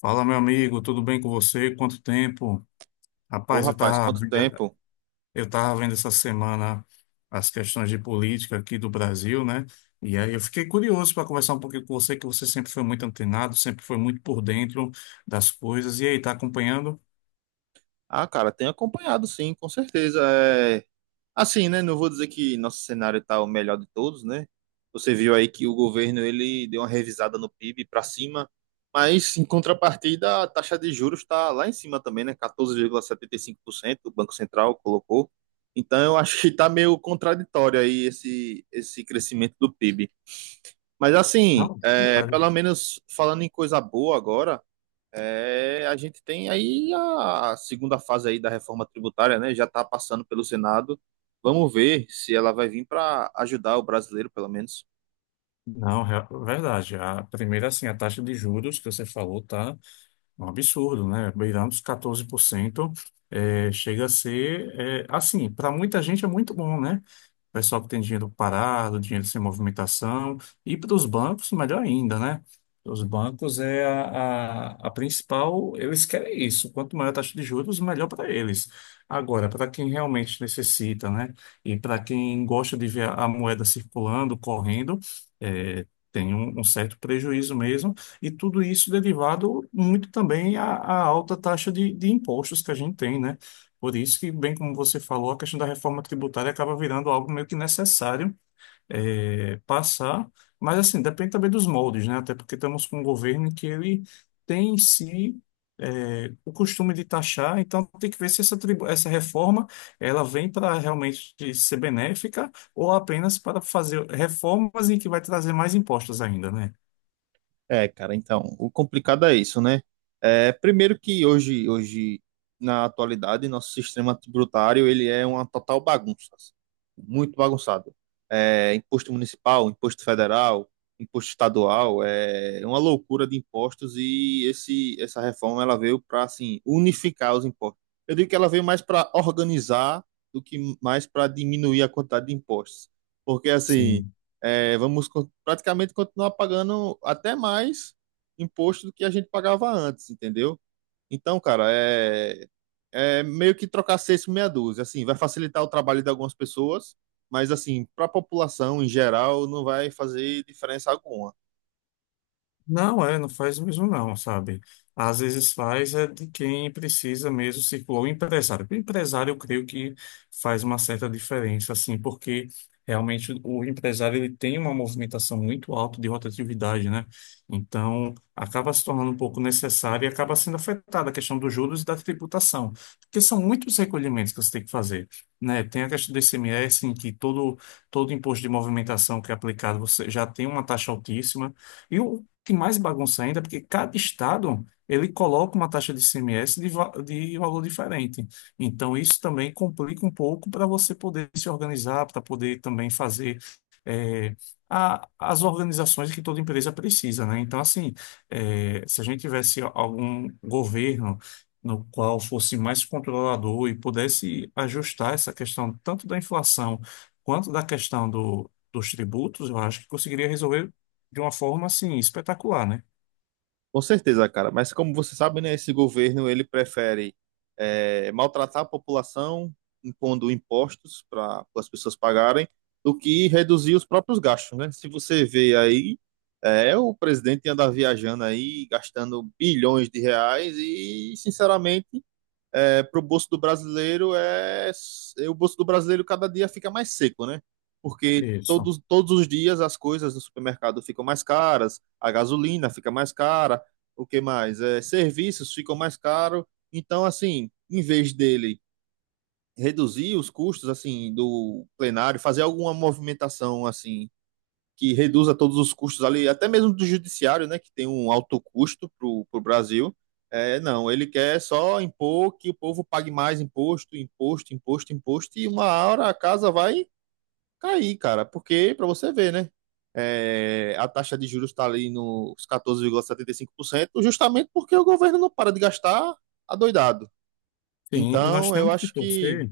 Fala, meu amigo, tudo bem com você? Quanto tempo? Ô, Rapaz, rapaz, quanto tempo? eu tava vendo essa semana as questões de política aqui do Brasil, né? E aí eu fiquei curioso para conversar um pouquinho com você, que você sempre foi muito antenado, sempre foi muito por dentro das coisas. E aí, tá acompanhando? Ah, cara, tenho acompanhado sim, com certeza. Assim, né? Não vou dizer que nosso cenário tá o melhor de todos, né? Você viu aí que o governo ele deu uma revisada no PIB para cima, mas em contrapartida a taxa de juros está lá em cima também, né? 14,75% o Banco Central colocou. Então eu acho que tá meio contraditório aí esse crescimento do PIB. Mas assim, Não, verdade. pelo menos falando em coisa boa agora, é, a gente tem aí a segunda fase aí da reforma tributária, né? Já está passando pelo Senado. Vamos ver se ela vai vir para ajudar o brasileiro, pelo menos. Não, verdade. A primeira, assim, a taxa de juros que você falou tá um absurdo, né? Beirando os 14%. É, chega a ser, é, assim, para muita gente é muito bom, né? Pessoal que tem dinheiro parado, dinheiro sem movimentação, e para os bancos, melhor ainda, né? Os bancos é a principal, eles querem isso. Quanto maior a taxa de juros, melhor para eles. Agora, para quem realmente necessita, né? E para quem gosta de ver a moeda circulando, correndo, é, tem um certo prejuízo mesmo. E tudo isso derivado muito também à alta taxa de impostos que a gente tem, né? Por isso que, bem como você falou, a questão da reforma tributária acaba virando algo meio que necessário passar, mas assim, depende também dos moldes, né? Até porque estamos com um governo que ele tem em si o costume de taxar, então tem que ver se essa reforma ela vem para realmente ser benéfica ou apenas para fazer reformas em que vai trazer mais impostos ainda, né? É, cara, então, o complicado é isso, né? É, primeiro que hoje, na atualidade, nosso sistema tributário, ele é uma total bagunça, muito bagunçado. É, imposto municipal, imposto federal, imposto estadual, é uma loucura de impostos e essa reforma, ela veio para, assim, unificar os impostos. Eu digo que ela veio mais para organizar do que mais para diminuir a quantidade de impostos. Porque, assim, Sim. é, praticamente continuar pagando até mais imposto do que a gente pagava antes, entendeu? Então, cara, é, é meio que trocar seis por meia dúzia. Assim, vai facilitar o trabalho de algumas pessoas, mas assim, para a população em geral, não vai fazer diferença alguma. Não, não faz mesmo não, sabe? Às vezes faz é de quem precisa mesmo circular, o empresário. O empresário, eu creio que faz uma certa diferença, assim, porque realmente o empresário ele tem uma movimentação muito alta de rotatividade, né? Então, acaba se tornando um pouco necessário e acaba sendo afetada a questão dos juros e da tributação, porque são muitos recolhimentos que você tem que fazer, né? Tem a questão do ICMS em que todo imposto de movimentação que é aplicado, você já tem uma taxa altíssima, e o que mais bagunça ainda, porque cada estado ele coloca uma taxa de ICMS de valor diferente. Então, isso também complica um pouco para você poder se organizar, para poder também fazer eh, as organizações que toda empresa precisa, né? Então, assim, se a gente tivesse algum governo no qual fosse mais controlador e pudesse ajustar essa questão tanto da inflação quanto da questão dos tributos, eu acho que conseguiria resolver de uma forma assim espetacular, né? Com certeza, cara. Mas como você sabe, né, esse governo ele prefere maltratar a população, impondo impostos para as pessoas pagarem, do que reduzir os próprios gastos, né? Se você vê aí, é o presidente anda viajando aí, gastando bilhões de reais e, sinceramente, para o bolso do brasileiro o bolso do brasileiro cada dia fica mais seco, né? Porque Isso. Todos os dias as coisas no supermercado ficam mais caras, a gasolina fica mais cara, o que mais? É, serviços ficam mais caros. Então, assim, em vez dele reduzir os custos assim do plenário, fazer alguma movimentação assim que reduza todos os custos ali, até mesmo do judiciário, né, que tem um alto custo para o Brasil. É, não, ele quer só impor que o povo pague mais imposto, imposto, imposto, imposto, e uma hora a casa vai cair, cara, porque, para você ver, né, é, a taxa de juros está ali nos 14,75%, justamente porque o governo não para de gastar adoidado. Sim, e nós Então, eu temos que acho que, torcer,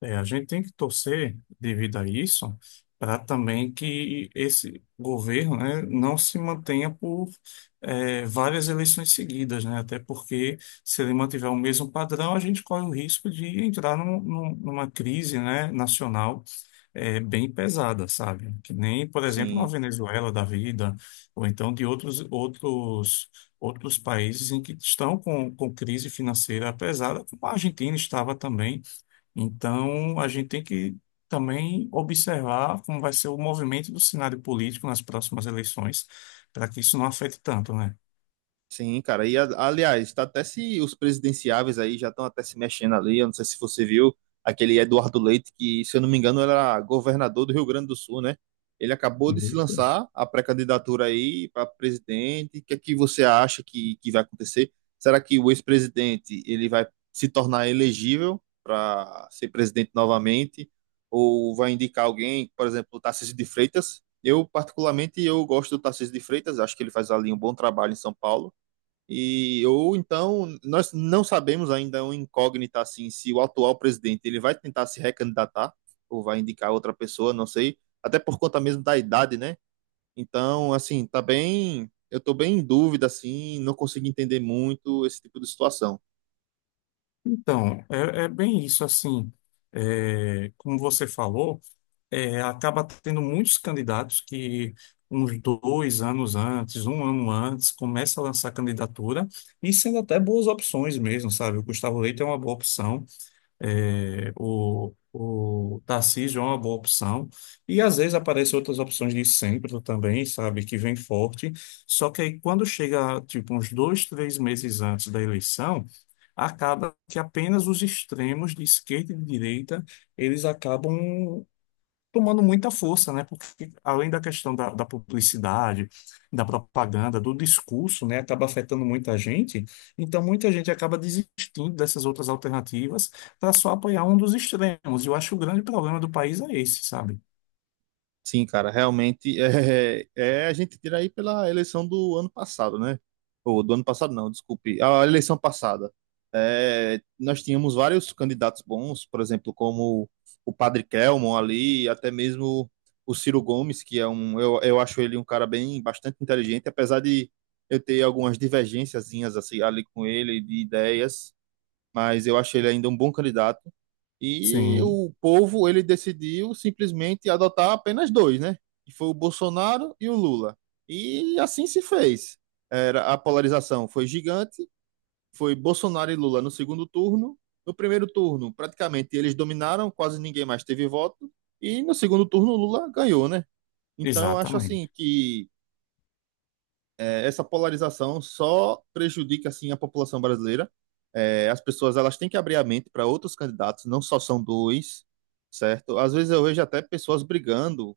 é, a gente tem que torcer devido a isso, para também que esse governo, né, não se mantenha por várias eleições seguidas, né? Até porque se ele mantiver o mesmo padrão, a gente corre o risco de entrar numa crise, né, nacional bem pesada, sabe? Que nem, por exemplo, uma sim, Venezuela da vida, ou então de outros países em que estão com crise financeira pesada, como a Argentina estava também. Então, a gente tem que também observar como vai ser o movimento do cenário político nas próximas eleições, para que isso não afete tanto, né? sim, cara. E aliás, tá até se os presidenciáveis aí já estão até se mexendo ali. Eu não sei se você viu aquele Eduardo Leite, que, se eu não me engano, era governador do Rio Grande do Sul, né? Ele acabou de se lançar a pré-candidatura aí para presidente. O que é que você acha que vai acontecer? Será que o ex-presidente ele vai se tornar elegível para ser presidente novamente? Ou vai indicar alguém, por exemplo, o Tarcísio de Freitas? Eu, particularmente, eu gosto do Tarcísio de Freitas, acho que ele faz ali um bom trabalho em São Paulo. E ou então nós não sabemos ainda, é uma incógnita assim, se o atual presidente ele vai tentar se recandidatar ou vai indicar outra pessoa, não sei, até por conta mesmo da idade, né? Então, assim, tá bem, eu tô bem em dúvida assim, não consigo entender muito esse tipo de situação. Então, é bem isso, assim, como você falou, acaba tendo muitos candidatos que uns dois anos antes, um ano antes, começa a lançar candidatura e sendo até boas opções mesmo, sabe? O Gustavo Leite é uma boa opção, é, o Tarcísio é uma boa opção e às vezes aparecem outras opções de centro também, sabe? Que vem forte. Só que aí quando chega, tipo, uns dois, três meses antes da eleição, acaba que apenas os extremos de esquerda e de direita eles acabam tomando muita força, né? Porque além da questão da publicidade, da propaganda, do discurso, né? Acaba afetando muita gente. Então, muita gente acaba desistindo dessas outras alternativas para só apoiar um dos extremos. E eu acho que o grande problema do país é esse, sabe? Sim, cara, realmente é, é a gente tira aí pela eleição do ano passado, né? Ou do ano passado não, desculpe, a eleição passada. É, nós tínhamos vários candidatos bons, por exemplo, como o Padre Kelmon ali, até mesmo o Ciro Gomes, que é um, eu acho ele um cara bem bastante inteligente, apesar de eu ter algumas divergênciazinhas assim ali com ele de ideias, mas eu acho ele ainda um bom candidato. E Sim, o povo, ele decidiu simplesmente adotar apenas dois, né? Que foi o Bolsonaro e o Lula. E assim se fez. Era, a polarização foi gigante, foi Bolsonaro e Lula no segundo turno. No primeiro turno, praticamente eles dominaram, quase ninguém mais teve voto. E no segundo turno, o Lula ganhou, né? Então, eu acho assim exatamente. que essa polarização só prejudica assim a população brasileira. É, as pessoas elas têm que abrir a mente para outros candidatos, não só são dois, certo? Às vezes eu vejo até pessoas brigando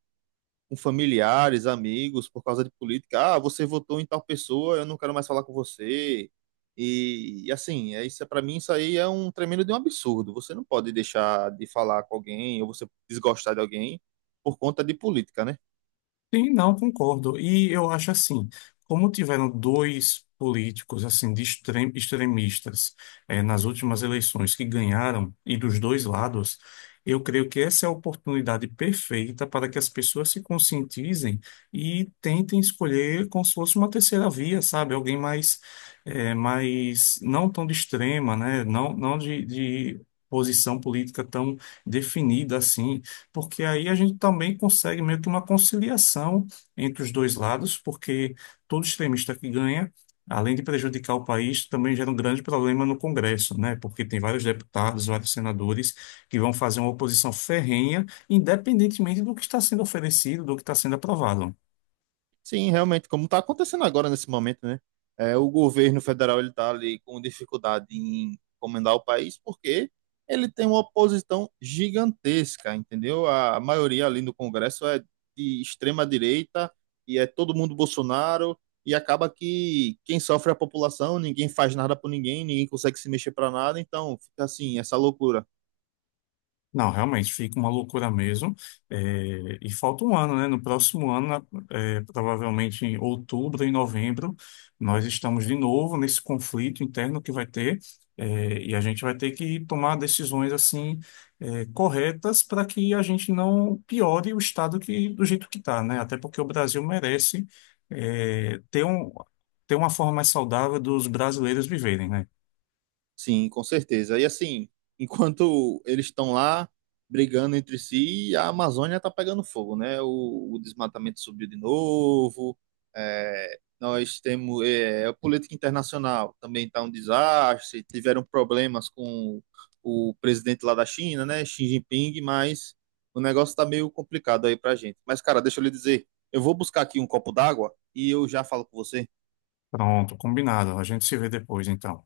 com familiares, amigos, por causa de política. Ah, você votou em tal pessoa, eu não quero mais falar com você. E assim, para mim isso aí é um tremendo de um absurdo. Você não pode deixar de falar com alguém ou você desgostar de alguém por conta de política, né? Sim, não concordo. E eu acho assim, como tiveram dois políticos assim de extremistas nas últimas eleições que ganharam e dos dois lados, eu creio que essa é a oportunidade perfeita para que as pessoas se conscientizem e tentem escolher como se fosse uma terceira via, sabe? Alguém mais não tão de extrema, né? Não, não de posição política tão definida assim porque aí a gente também consegue meio que uma conciliação entre os dois lados, porque todo extremista que ganha, além de prejudicar o país, também gera um grande problema no Congresso, né? Porque tem vários deputados, vários senadores que vão fazer uma oposição ferrenha, independentemente do que está sendo oferecido, do que está sendo aprovado. Sim, realmente, como está acontecendo agora nesse momento, né? É, o governo federal ele está ali com dificuldade em comandar o país porque ele tem uma oposição gigantesca, entendeu? A maioria ali no Congresso é de extrema direita e é todo mundo Bolsonaro e acaba que quem sofre é a população, ninguém faz nada por ninguém, ninguém consegue se mexer para nada, então fica assim, essa loucura. Não, realmente fica uma loucura mesmo. É, e falta um ano, né? No próximo ano, provavelmente em outubro e novembro, nós estamos de novo nesse conflito interno que vai ter, e a gente vai ter que tomar decisões assim, corretas para que a gente não piore o estado que, do jeito que está, né? Até porque o Brasil merece, é, ter um, ter uma forma mais saudável dos brasileiros viverem, né? Sim, com certeza. E assim, enquanto eles estão lá brigando entre si, a Amazônia está pegando fogo, né? O desmatamento subiu de novo. É, nós temos é, a política internacional também está um desastre. Tiveram problemas com o presidente lá da China, né? Xi Jinping, mas o negócio está meio complicado aí para gente. Mas, cara, deixa eu lhe dizer, eu vou buscar aqui um copo d'água e eu já falo com você. Pronto, combinado. A gente se vê depois, então.